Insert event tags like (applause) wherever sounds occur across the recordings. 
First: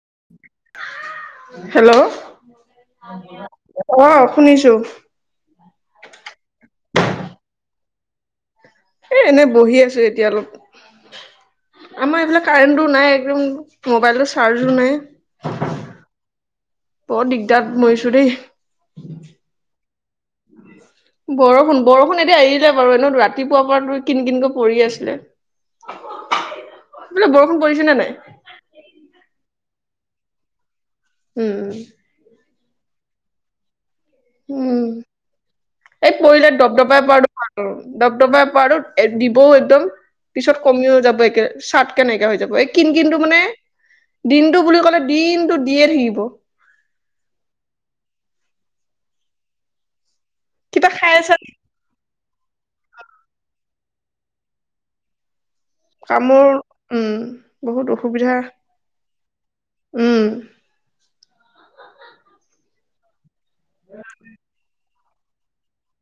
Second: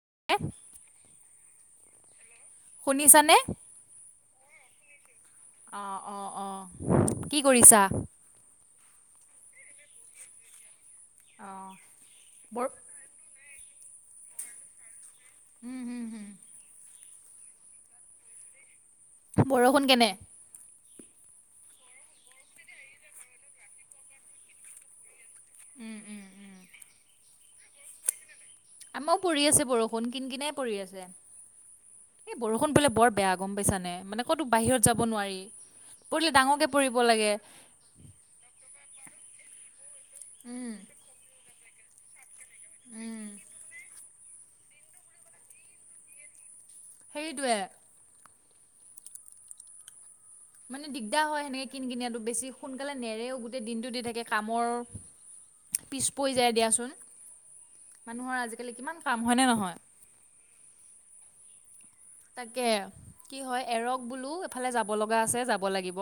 (unintelligible) Hello শুনিছানে? অ', শুনিছোঁ। অ', অ, অ, কি কৰিছা? এ এনে বহি আছোঁ এতিয়া অলপ। অ', আমাৰ এইফালে বৰ কাৰেণ্টো নাই একদম। মোবাইলৰ চাৰ্জো নাই। উম, হুম, হুম। বৰ দিগদাৰ মৰিছো দেই। বৰষুণ কেনে? বৰষুণ-বৰষুণ এতিয়া এৰিলে বাৰু এনে ৰাতিপুৱাৰ পৰা কিন কিনকে পৰি আছিলে। উম, উম, উম, (unintelligible) বৰষুণ পৰিছে নে নাই? বন কিন কিনাই পৰি আছ উম বৰষুণ পৰিলে বৰ বেয়া গম পাইছানে? মানে ক'তো বাহিৰত উম যাব নোৱাৰি। এই পৰিলে ডাঙৰকে দব পৰিব দবাই লাগে। পৰাটো ভাল দব দবাই পৰাটোত দিবও একদম পিছত উম, কমিও যাব একে চত'কে নাইকিয়া হৈ যাব এই কিন কিনটো উম। মানে দিনটো বুলি কলে দিনটো দিয়ে থাকিব সেইটোৱে মানে কিবা খাই দিগদাৰ আছা হয় সেনেকে কিন কিনিয়াটো বেছি সোনকালে নেৰেও গোটেই দিনটো দি থাকে কামৰ পিছ পৰি কামৰ যায় দিয়াচোন উম বহুত অসুবিধা মানুহৰ আজিকালি কিমান কাম হয়নে নহয় উম তাকে কি হয় এৰক বোলো এফালে যাব যাব লগা আছে যাব লাগিব।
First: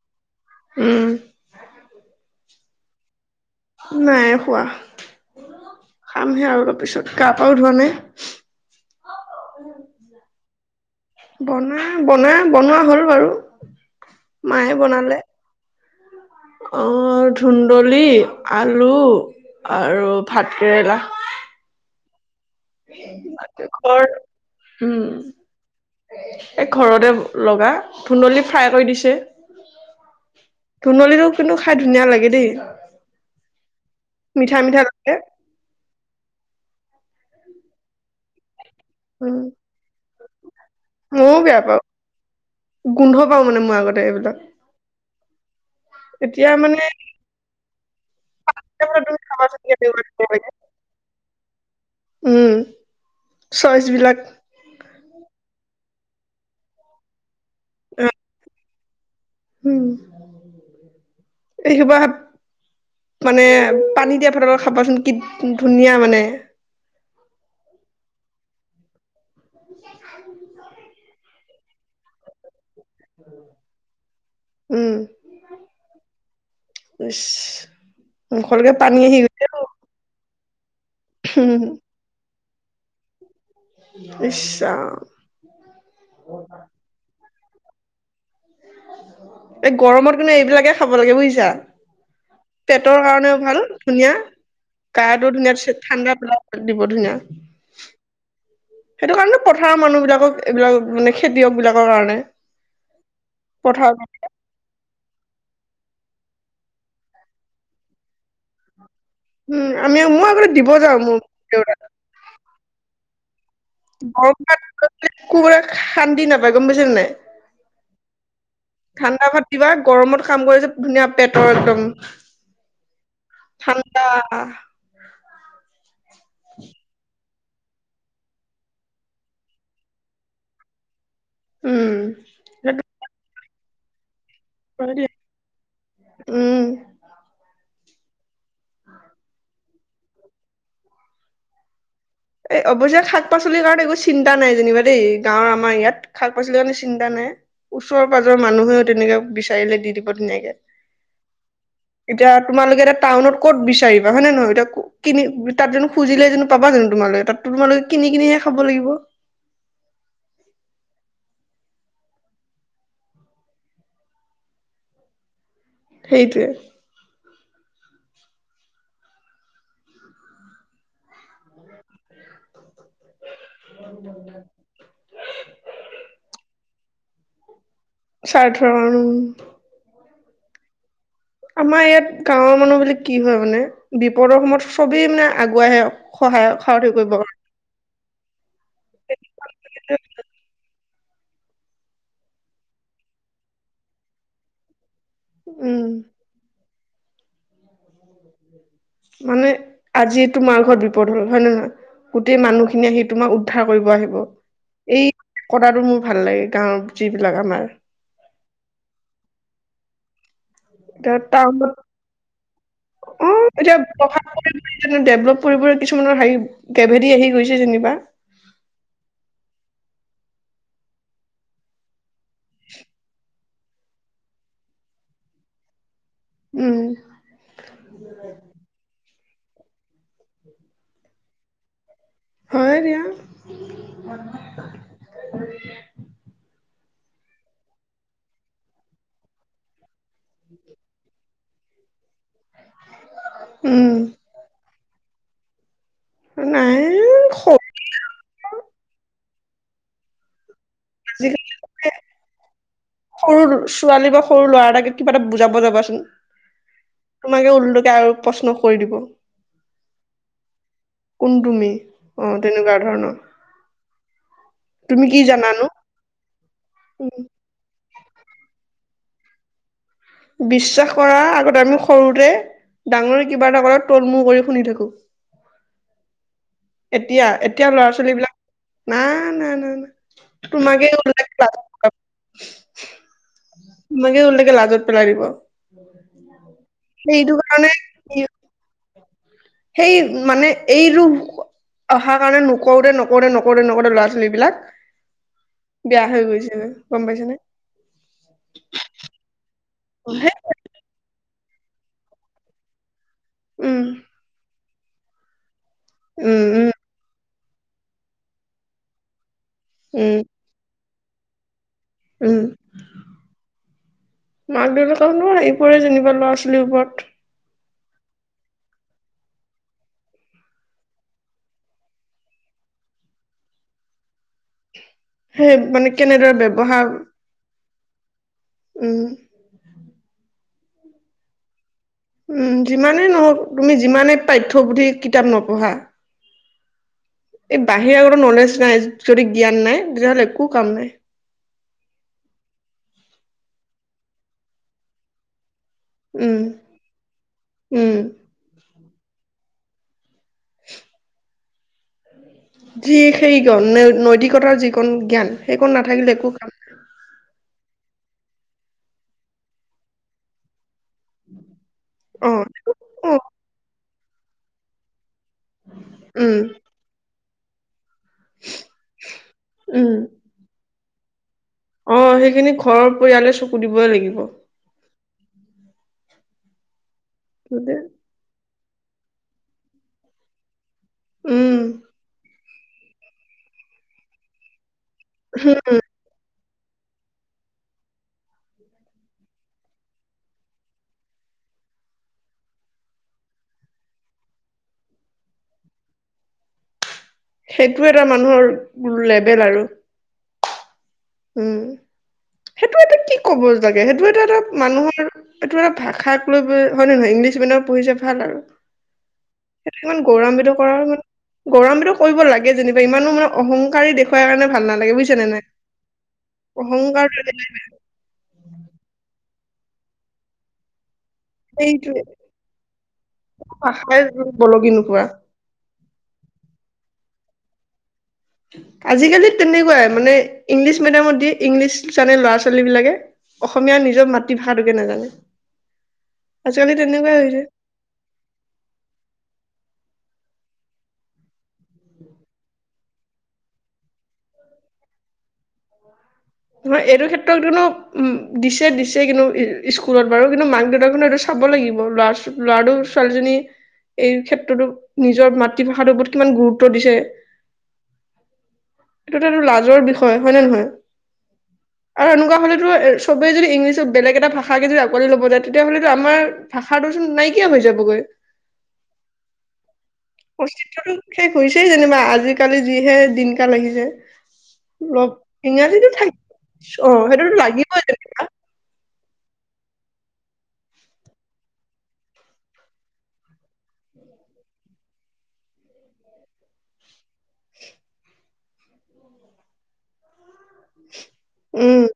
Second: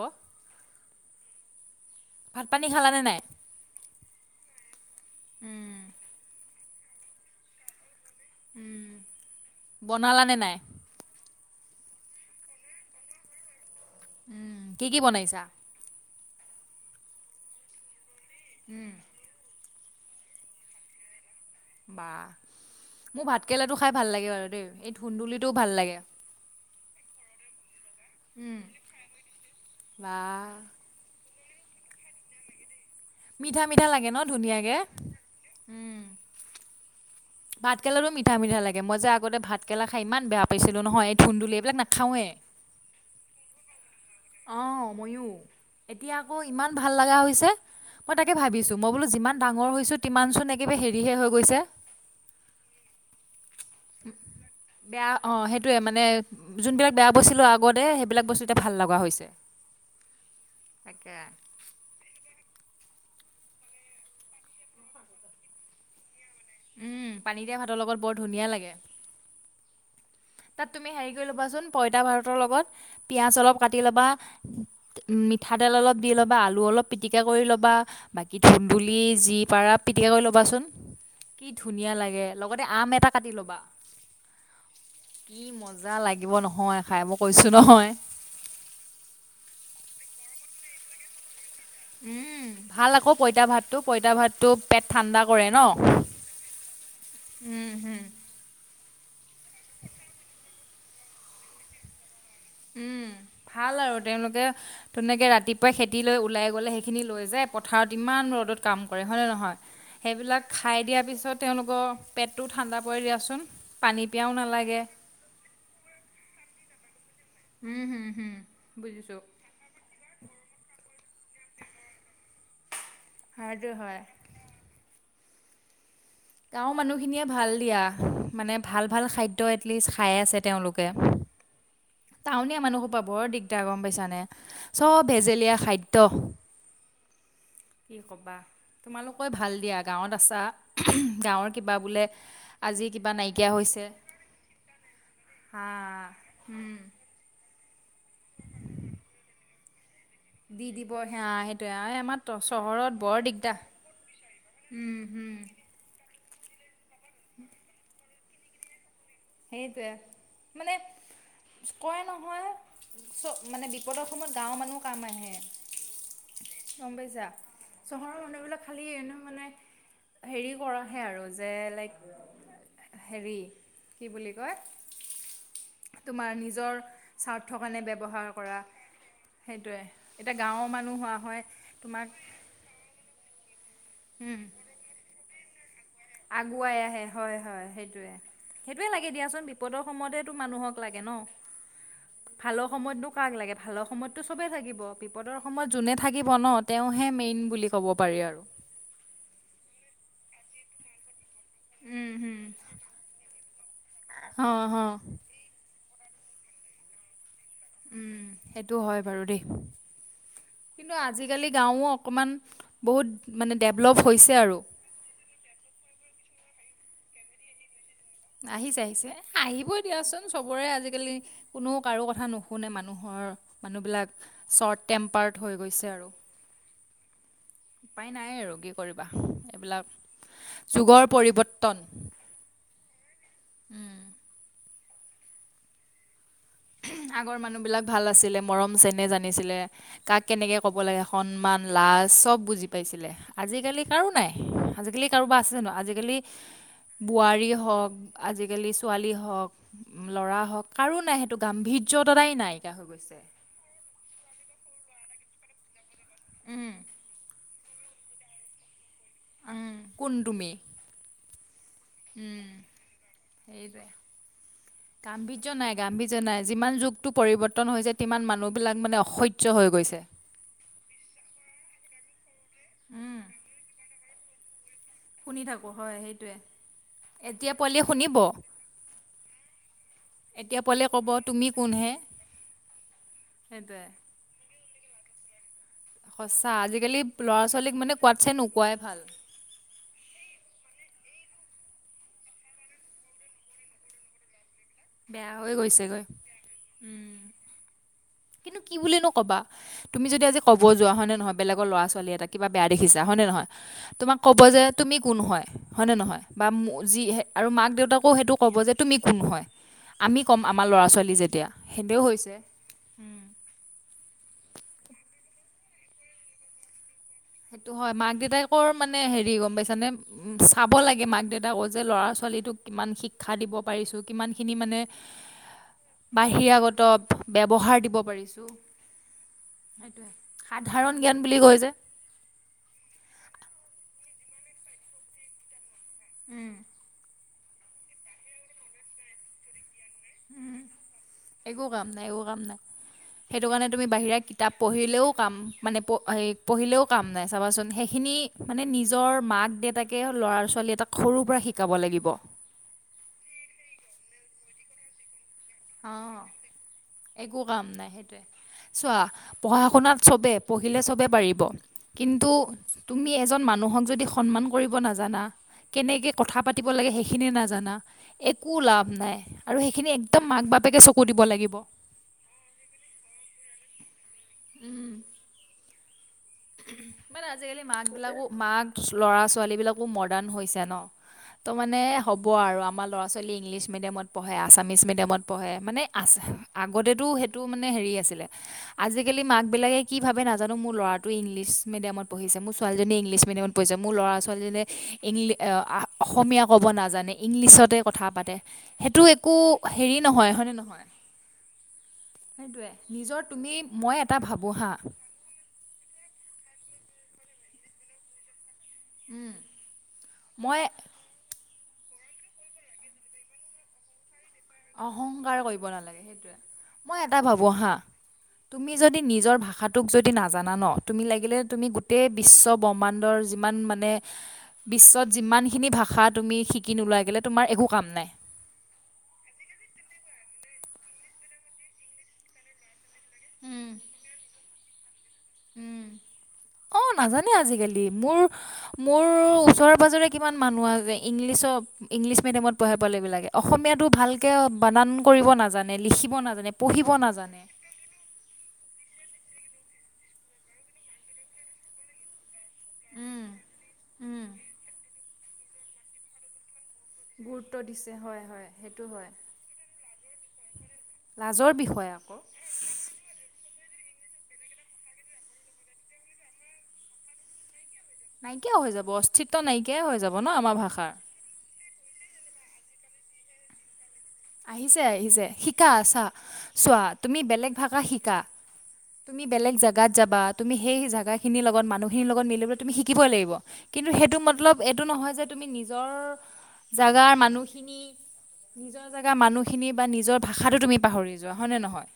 উম ভাত পানী খালা নে নাই নাই খোৱা খামহে আৰু অলপ পিছত গাঁ-পাও ধোৱা নাই উম বনালা নে নাই বনা বনা বনোৱা হ'ল বাৰু উম মায়ে কি কি বনালে বনাইছা অ ধুন্দলি আলু। আৰু ভাতকেৰেলা। (unintelligible) মোৰ (inaudible) ভাতকেৰেলাটো খাই ঘৰ ভাল লাগে বাৰু দেই এই উম ধুন্দুলিটোও ভাল লাগে এই ঘৰতে লগা ধুন্দলি ফ্ৰাই কৰি দিছে বা ধুন্দলিটো। (inaudible) খাই ধুনীয়া লাগে দেই। মিঠা -মিঠা লাগে ন', মিঠা ধুনীয়াকে? মিঠা লাগে উম ভাত কেৰেলাটো মিঠা- মিঠা লাগে মই যে আগতে উম ভাত কেৰেলা খাই ইমান বেয়া পাইছিলো নহয়, এই ময়ও ধুন্দুলি বেয়া এইবিলাক পাওঁ নাখাওৱে৷ গোন্ধ পাও মানে মই আগতে এইবিলাক অ', ময়ো এতিয়া আকৌ ইমান ভাল লগা হৈছে৷ মই তাকে ভাবিছো মই বোলো তুমি যিমান চাবাচোন ডাঙৰ হৈছো কেনেকুৱা তিমান চোন লাগে একেবাৰে হেৰিহে হৈ উম চইচ বিলাক গৈছে৷বেয়া, অ', সেইটোৱে মান নে যোনবিলাক বেয়া বছিলো আগ (unintelligible) সেইবিলাক বস্তু এতিয়া ভাল লগা হৈছে উম, তাকে। এইবাৰ মানে পানী দিয়া ভাতৰ লগত খাবাচোন কি ধুনীয়া মানে। উম পানীদিয়া ভাতৰ লগত বৰ ধুনীয়া লাগে৷ তাত তুমি হেৰি কৰি ল'বাচোন পইতা ভাতৰ লগত পিয়াঁজ অলপ কাটি উম ল'বা৷মিঠাতেল অলপ দি ল'বা, আলু অলপ ইচ পিটিকা কৰি ল'বা, বাকী মুখলৈকে পানী ধুন্দুলি আহি যি গৈছে অ পাৰা পিটিকা কৰি ল'বাচোন৷ কি ধুনীয়া লাগে লগতে আম এটা কাটি ল'বা৷ ইছ্ ৰাম কি মজা লাগিব নহয় খাই মোক কৈছোঁ নহয় এই গৰমত কিন্তু এইবিলাকে খাব লাগে বুজিছা৷ উম ভাল পেটৰ আকৌ কাৰণেও পঁইতা ভাল, ভাতটো পঁইতা ধুনীয়া ভাতটো পেট ঠাণ্ডা গাটো কৰে ধুনীয়া ন। (unintelligible) ঠাণ্ডা পেলাই দিব ধুনীয়া। সেইটো কাৰণে পথাৰৰ মানুহ বিলাকক এইবিলাক মানে খেতিয়ক বিলাকৰ কাৰণে উম ভাল আৰু পথাৰত তেওঁলোকে তেনেকে ৰাতিপুৱাই খেতি তি লৈ ওলাই গ'লে সেইখিনি লৈ যায় পথাৰত ইমান ৰ'দত কাম কৰে হয়নে নহয়? উম আমি মই সেইবিলাক আগতে দিব খাই যাওঁ দিয়াৰ মোৰ পিছত দেউতাক তেওঁলোকৰ পেটটো ঠাণ্ডা (unintelligible) হয় দিয়াচোন। পানী পিয়াও গৰম নালাগে ভাত (unintelligible) শান্তি নাপায় গম পাইছে নে নাই? বুজিছোঁ ঠাণ্ডা ভাত দিবা গৰমত কাম কৰি যে ধুনীয়া পেটৰ একদম (unintelligible) সাৰটো হয়। ঠাণ্ডা গাঁৱৰ মানুহখিনিয়ে ভাল দিয়া৷ মানে ভাল ভাল খাদ্য এটলিষ্ট খাই আছে তেওঁলোকে উম টাউনীয়া মানুহসোপাৰ বৰ দিগ্‌ (unintelligible) গম পাইছ নে? চব ভেজেলীয়া খাদ্য। উম কি ক'বা তোমালোকই ভাল দিয়া গাঁৱত আছা। গাঁৱৰ কিবা বোলে এ আজি অৱশ্যে কিবা নাইকিয়া শাক-পাচলিৰ কাৰণে হৈছে একো চিন্তা নাই যেনিবা দেই, গাঁৱৰ হা আমাৰ ইয়াত শাক-পাচলিৰ কাৰণে চিন্তা নাই। ওচৰ-পাজৰ মানুহেও তেনেকে বিচাৰিলে দি দিব গতি নাইকিয়া। দি দিব সেয়া সেইটোৱে আমাৰ এতিয়া তোমালোকে চহৰত এতিয়া বৰ টাউনত ক'ত দিগদাৰ বিচাৰিবা হয় নে নহয়? এতিয়া ক-কিনি তাত জানো খুজিলে জানো পাবা জানো? তোমালৈ এটা, তোমালোকে কিনি-কিনিহে খাব লাগিব। সেইটোৱে। মানে কয় নহয় চ-মানে বিপদৰ সময়ত গাঁৱ মানুহ কাম আহে। সেইটোৱে (unintelligible) চহৰৰ মানুহবিলাক খালী এনে মানে হেৰি কৰাহে আৰু যে লাইক হেৰি কি বুলি কয় তোমাৰ নিজৰ স্বাৰ্থ। মানে ব্যৱহাৰ কৰা, স্বাৰ্থৰ কাৰণে সেইটোৱে। এতিয়া গাঁওৰ মানুহ হোৱা হয় আমাৰ ইয়াত তোমাক গাঁৱৰ মানুহ বিলাক কি হয় মানে? বিপদৰ উম সময়ত চবেই মানে আগুৱাই হেঅক আগুৱাই আহে হয় হয় সেইটোৱে। সেইটোৱে লাগে দিয়াচোন বিপদৰ সময়তেটো মানুহক লাগে ন। ভালৰ সময়তনো কাক লাগে ভালৰ সময়তটো চবেই থাকিব। বিপদৰ সময়ত উম জোনে থাকিব ন। তেওঁহে মেইন বুলি ক'ব পাৰি আৰু। মানে আজি তোমাৰ ঘৰত বিপদ হ'ল। হয় নে নয়? গোটেই মানুহখিনিয়ে আহি তোমাক উদ্ধাৰ কৰিব আহিব। অ হ এই কদাটো মোৰ ভাল লাগে, গাঁৱৰ যিবি লাগ আমাৰ। সেটো হয় বাৰু দেই। কিন্তু এতিয়া আজিকালি টাউনত গাঁৱো অকণমান বহুত উ মানে এতিয়া ডেভলপ হৈছে আৰু (unintelligible) ডেভলপ কৰিবলৈ কিছুমানৰ হেই কেভেডি আহি গৈছে যেনিবা। আহিছে, আহিছে আহিবই দিয়াচোন চবৰে আজিকালি কোনো কাৰো কথ থা নুশুনে মানুহৰ। মানুহ বিলাক চৰ্ট টেম্পাৰ্ড হৈ গৈছে আৰু। উম উপায় নাই আৰু কি কৰিবা। এইবিলাক যুগৰ পৰিৱৰ্তন হয় দিয়া। (inaudible) (inaudible) আগৰ মানুহ বিলাক ভাল আছিলে, মৰম চেনেহ জানিছিলে। কাক কেনেকে ক'ব লাগে, সন্মান লা চব বুজি পাইছিলে, আজিকালি উম কাৰো নাই। আজিকালি কাৰোবাৰ আছে জানো আজি আজিকালি নাই বোৱাৰী সৰু হওক, আজিকালি ছোৱালী হওক ল'ৰা হওঁক কাৰো না (unintelligible) আজিকালি গাম্ভীৰ্য তটাই নাইকিয়া হৈ গৈছে। সৰু ছোৱালী বা সৰু ল'ৰা এটাকে কিবা এটা বুজাব যাবাচোন উম তোমাকে (unintelligible) আৰু প্ৰশ্ন কৰি দিব। উম, কোন তুমি? কোন তুমি? অ', তেনেকুৱা ধৰণৰ। তুমি কি গাম্ভীৰ্য জানানো নাই, গাম্ভীৰ্য নাই যিমান যুগটো পৰিৱৰ্তন হৈছে টিমান মানুহবিলাক মানে অসহ্য হৈ গৈছে। বিশ্বাস কৰা আগতে আমি সৰুতে, ডাঙৰে কিবা এটা কৰাত তল মুৰ কৰি শুনি থাকোঁ। শুনি থাকো হয়, সেইটোৱে। এতিয়া, এতিয়া ল'ৰা ছোৱালী বিলাক না, না, না, না এতিয়া পোৱালিয়ে তোমাকে ক'ব তুমি কোন হে (unintelligible) তোমাকে ওলটাকে লাজত পেলাই দিব। সঁচা আজিকালি সেইটো ল'ৰা কাৰণে ছোৱালীক মানে কি- কোৱাতছে নোকোৱাই ভাল। সেই মানে এইটো অহাৰ কাৰণে নকৰোতে, নকৰোতে, নকৰোতে, নকৰোতে ল'ৰা ছোৱালীবলাক বেয়া হৈ গৈছেগৈ বেয়া হৈ গৈছেগৈ, গম পাইছা নে? কিন্তু কি বুলিনো ক'বা? তুমি উম যদি আজি ক'ব যোৱা হয়নে ন বেলেগৰ ল'ৰা ছোৱালী এটা কিবা বেয়া দেখিছে হয় নে নহয়? তোমাক ক'ব যে তুমি কোন হয়? হয় নে নহয় উম বা উম যি আৰু মাক দেউতাকো সেইটো ক'ব যে তুমি কোন হয়। উম আমি কম আমাৰ ল'ৰা ছোৱালী যেতিয়া (unintelligible) হৈছে উম মাক দেউতাকা আহি পৰে যেনিবা ল'ৰা ছোৱালীৰ ওপৰত সেইটো হয় মাক দেউতাকৰ মানে হেৰি গম পাইছানে উ চাব লাগে মাক দেউতাকো যে ল'ৰা ছোৱালীটোক কিমান শিক্ষা দিব পাৰিছো কিমান খিনি মানে সেই মানে কেনেদৰে বাহিৰাগত ব্যৱহাৰ ব্যৱহাৰ দিব পাৰিছো উম সেইটোে সাধাৰণ জ্ঞান বুলি কৈ যে উম যিমানেই নহওক তুমি যিমানে পাঠ্যপুধি কিতাপ নপঢ়া উম এই বাহিৰৰে আগো নলেজ নাই যদি জ্ঞান নাই তেতিয়াহ'লে একো কাম নাই একো কাম নাই একো কাম নাই সেইটো কাৰণে তুমি বাহিৰা কিতাপ পঢ়িলেও কাম মানে প উম পঢ়িলেও কাম নাই চাবাচোন উম সেইখিনি মানে নি নিজৰ মাক দেউতাকে ল'ৰা ছোৱালী এটাক সৰুৰ পৰা শিকাব লাগিব। যি সেই গ ন নৈতিকতাৰ যিকণ জ্ঞান একো নাথাকিলে একো কাম নাই একো কাম নাই চোৱা পঢ়া শুনাত চবে দিলে চবে পাৰিব কিন্তু অ তুমি অ এজন মানুহক যদি সন্মান কৰিব নাজানা। কেনেকে উম কথা পাতিব লাগে সেই- খিননে নাজানা একো লাভ নাই আৰু সেইখিনি উম এক বাপেকে চকু দিব লাগিব অ সেইখিনি ঘৰৰ পৰিয়ালে চব কিনিবই লাগিব। উম (unintelligible) মানে আজিকালি মাক বিলাকো মাক ল'ৰা ছোৱালী বিলাকো মডাৰ্ণ হৈছে ন ত উম মানে হ'ব আৰু আমাৰ ল'ৰা ছোৱালী ইংলিছ মেডিয়ামত পঢ়ে আছামিচ মেডিয়াত পঢ়ে। ডেমত পঢ়ে মানে আছে আগতেতো সেইটো মানে হেৰি আছিলে আজিকালি মাক বিিলাকে কি ভাবে নাজানো মোৰ ল'ৰা ইংলিছ মিডিয়ামত পঢ়িছে মোৰ ছোৱালীজনীয়েী ইংলিছ মিডিয়ামত পঢ়িছে মোৰ ল'ৰা ছোৱালীজনীয়ে ইংলিছ অসমীয়া ক'ব নাজানে ইংলিছতে সেইটো এটা কথা পাতে মানুহৰ সেইটো একো লেবেল আৰু হেৰি নহয় হয়নে নহয় উম। সেইটো এটা কি নিজৰ ক'ব তুমি লাগে মই সেইটো এটো এটা ভাবোঁ হা মানুহৰ এইটো এটা ভাষাক লৈ হয় নে নহয় ইংলিছ মিডিয়ামত পঢ়িছে ভাল আৰু। সেইতো ইমান গৌৰাম্বিত মই কৰাৰ মানে গৌৰাম্বিত কৰিব লাগে যেনিবা ইমানো মানে অহংকাৰী দেখু খোৱাৰ কাৰণে ভাল নালাগে বুজিছানে অহংকাৰ নাই। (unintelligible) মই অহংকাৰ এটা ভাবো হা তুমি যদি নিজৰ ভা ষাটোক যদি নাজানা ন তুমি লাগিলে তুমি সেইটোৱে গোটেই বিশ্ব ব্ৰহ্মাণ্ডৰ যিমান মানে, ভাষাই বলকি নোপোৱা বিশ্বত যিমানখিনি ভাষা তুমি শিকি নোলোৱা কেলে তোমাৰ একো কাম নাই। আজিকালি তেনেকুৱাই মানে ইংলিছ মিডিয়ামত দি ইংলিছ জানে ল'ৰা ছোৱালী বিলাকে। অসমীয়াৰ নিজৰ মাতৃভাষ ষাটোকে নাজানে। উম আজিকালি অ' তেনেকুৱাই নাজানে হৈছে আজিকালি মোৰ মোৰ ওচৰে পাজৰে।। কিমান মানুহ আছে, ইংলিছ মিদিয়ামত পঢ়ে পোৱালীবিলাকে অসমীয়াটো ভালকে বানান কৰিব নাজানে, লিখিব নাজানে নহয় পঢ়িব এইটো নাজানে ক্ষেত্ৰত কিন্তু উম দিছে -দিছে কিন্তু স্কুলত বাৰু কিন্তু মাক দেউতাকো এইটো চাব লাগিব। লৰা ল'ৰাটো ছোৱালীজনী এই ক্ষেত্ৰতো নিজৰ মাতৃভাষাৰ ওপৰত কিমান গুৰুত্ব উ দিছে এইটো এইটো লাজৰ বিষয় হয় নে নহয়? লাজৰ বিষয় আৰু আকৌ এনেকুৱা হ'লেতো চবেই যদি ইংলিছত বেলেগ এটা ভাষাকে যদি আকোৱালি লব যায় তেতিয়াহলেটো আমাৰ ভাষাটো চোন নাইকিয়া হৈ যাব। নাইকিয়া হৈ যাব অস্তিত্ব নাইকিয়াই হৈ যাব ন আমাৰ ভাষাৰ (unintelligible) শেষ হৈছেই যেনিবা আজিকালি যিহে দিন কাল আহিছে আহিছে অলপ আহিছে শিকা ইংৰাজীতো চা থাক অ' চোৱা তুমি সেইটো বেলেগ ভাষা লাগিবই শিকা যেনেকা। তুমি বেলেগ জোগাত যাবা তুমি সেই জেগা খিনিৰ লগত মানুহখিনিৰ লগত মিললৈ তুমি শিকিবই লাগিব কিন্তু সেইটো মতলব এইটো নহয় যে তুমি নিজৰ জাগা মানুহখিনি নিজৰ জেগা মানুহখিনি বা নিজৰ ভাষাটো তুমি পাহৰি যোৱা হয় নে উম নহয়।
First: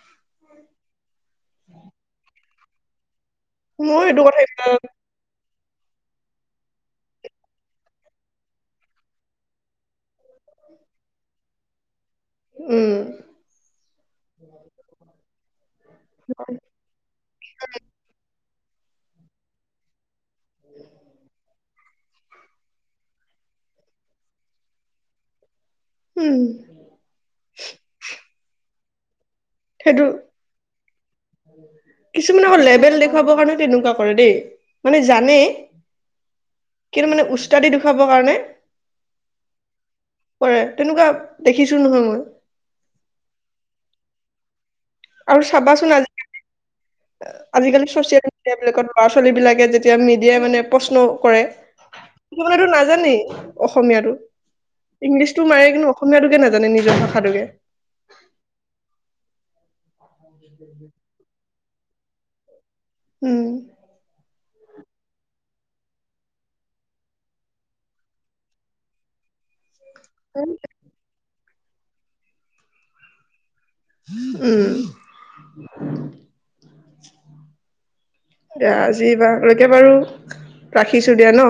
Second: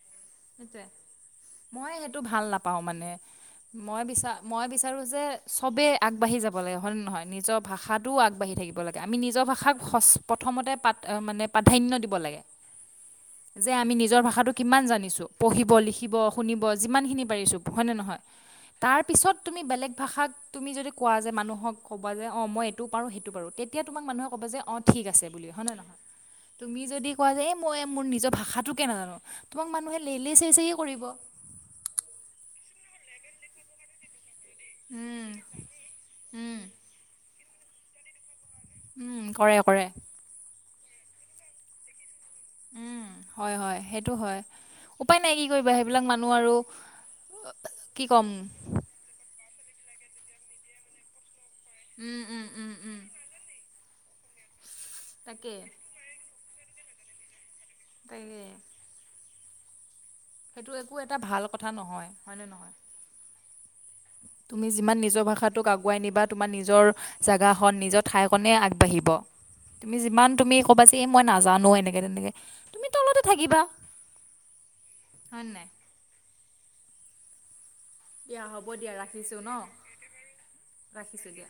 (unintelligible) মই সেইটো ভাল নাপাও মানে। মই এইটো বিচাৰ মই কথা বিচাৰো যে চবেই আগবাঢ়ি যাব লাগে হয়নে নহয় নিজৰ ভাষাটোও আগবাঢ়ি থাকিব লাগে আমি নিজৰ ভাষাক সচ প্ৰথমতে পাত অ মানে প্ৰাধান্য দিব। উম যে আমি নিজৰ ভাষাটো কিমান জানিছো পঢ়িব লিখিব শুনিব যিমান খিনি পাৰিছো হয় নে নহয়। তাৰ পিছত তুমি বেলেগ ভাষাক। তুমি যদি কোৱা যে মানুহক। ক'ব যে অ মই এইটোৰো সেইটো পাৰো তেতিয়া তোমাক মানুে ক'ব যে অ ঠিক আছে বুলি হয় নহ নয়। উম তুমি যদি কোৱা যোয় মই মোৰ নিজক। ভাষাটো কেনে নাজানো। তোমাক মানুহে সেইটো লেইলেই চেই চেই কৰিব কিছুমান আকৌ লেভেল দেখুৱাবৰ কাৰণে তেনেকুৱা কৰে দেই। মানে জানে কিন্তু মানে উস্তাদি দুখাবৰ কাৰণে উম কৰে কৰে। কৰে, তেনেকুৱা দেখিছো নহয় মই। উম হয় হয় সেইটো হয়। উপায় নাই কি আৰু কৰিবা চাবাচোন সেইবিলাক মানুহ আৰু আজিকালি আজিকালি কি ছ'চিয়েল ক'ম মিডিয়াবিলাকত ল'ৰা-ছোৱালীবিলাক গে যেতিয়া মিডিয়াই মানে প্ৰশ্ন কৰে। উম কি উম মানে এইটো উম উম নাজানেই অসমীয়াটো। ইংলিছটো মাৰে কিন্তু অসমীয়াাতোকে না জানে নিজৰ ভাষাটোকে। তাগে সেইটো একো এটা ভাল কত থা নহয়, হয় না নহয়? উম। তুমি যিমান নিজৰ ভাষাটোক আগুৱাই নিবা তোমাৰ নিজৰ জাগাখন নিজৰ ঠাইকনে আগবাঢ়িব। তুমি যিমান তুমি ক'বা এই মই নাজ জানো এনেকে তেনেকে তুমি তলতে থাকিবা উম হয়নে নাই দিয়া আজি বাৰলৈকে বাৰু, ৰাখিছো দিয়া ন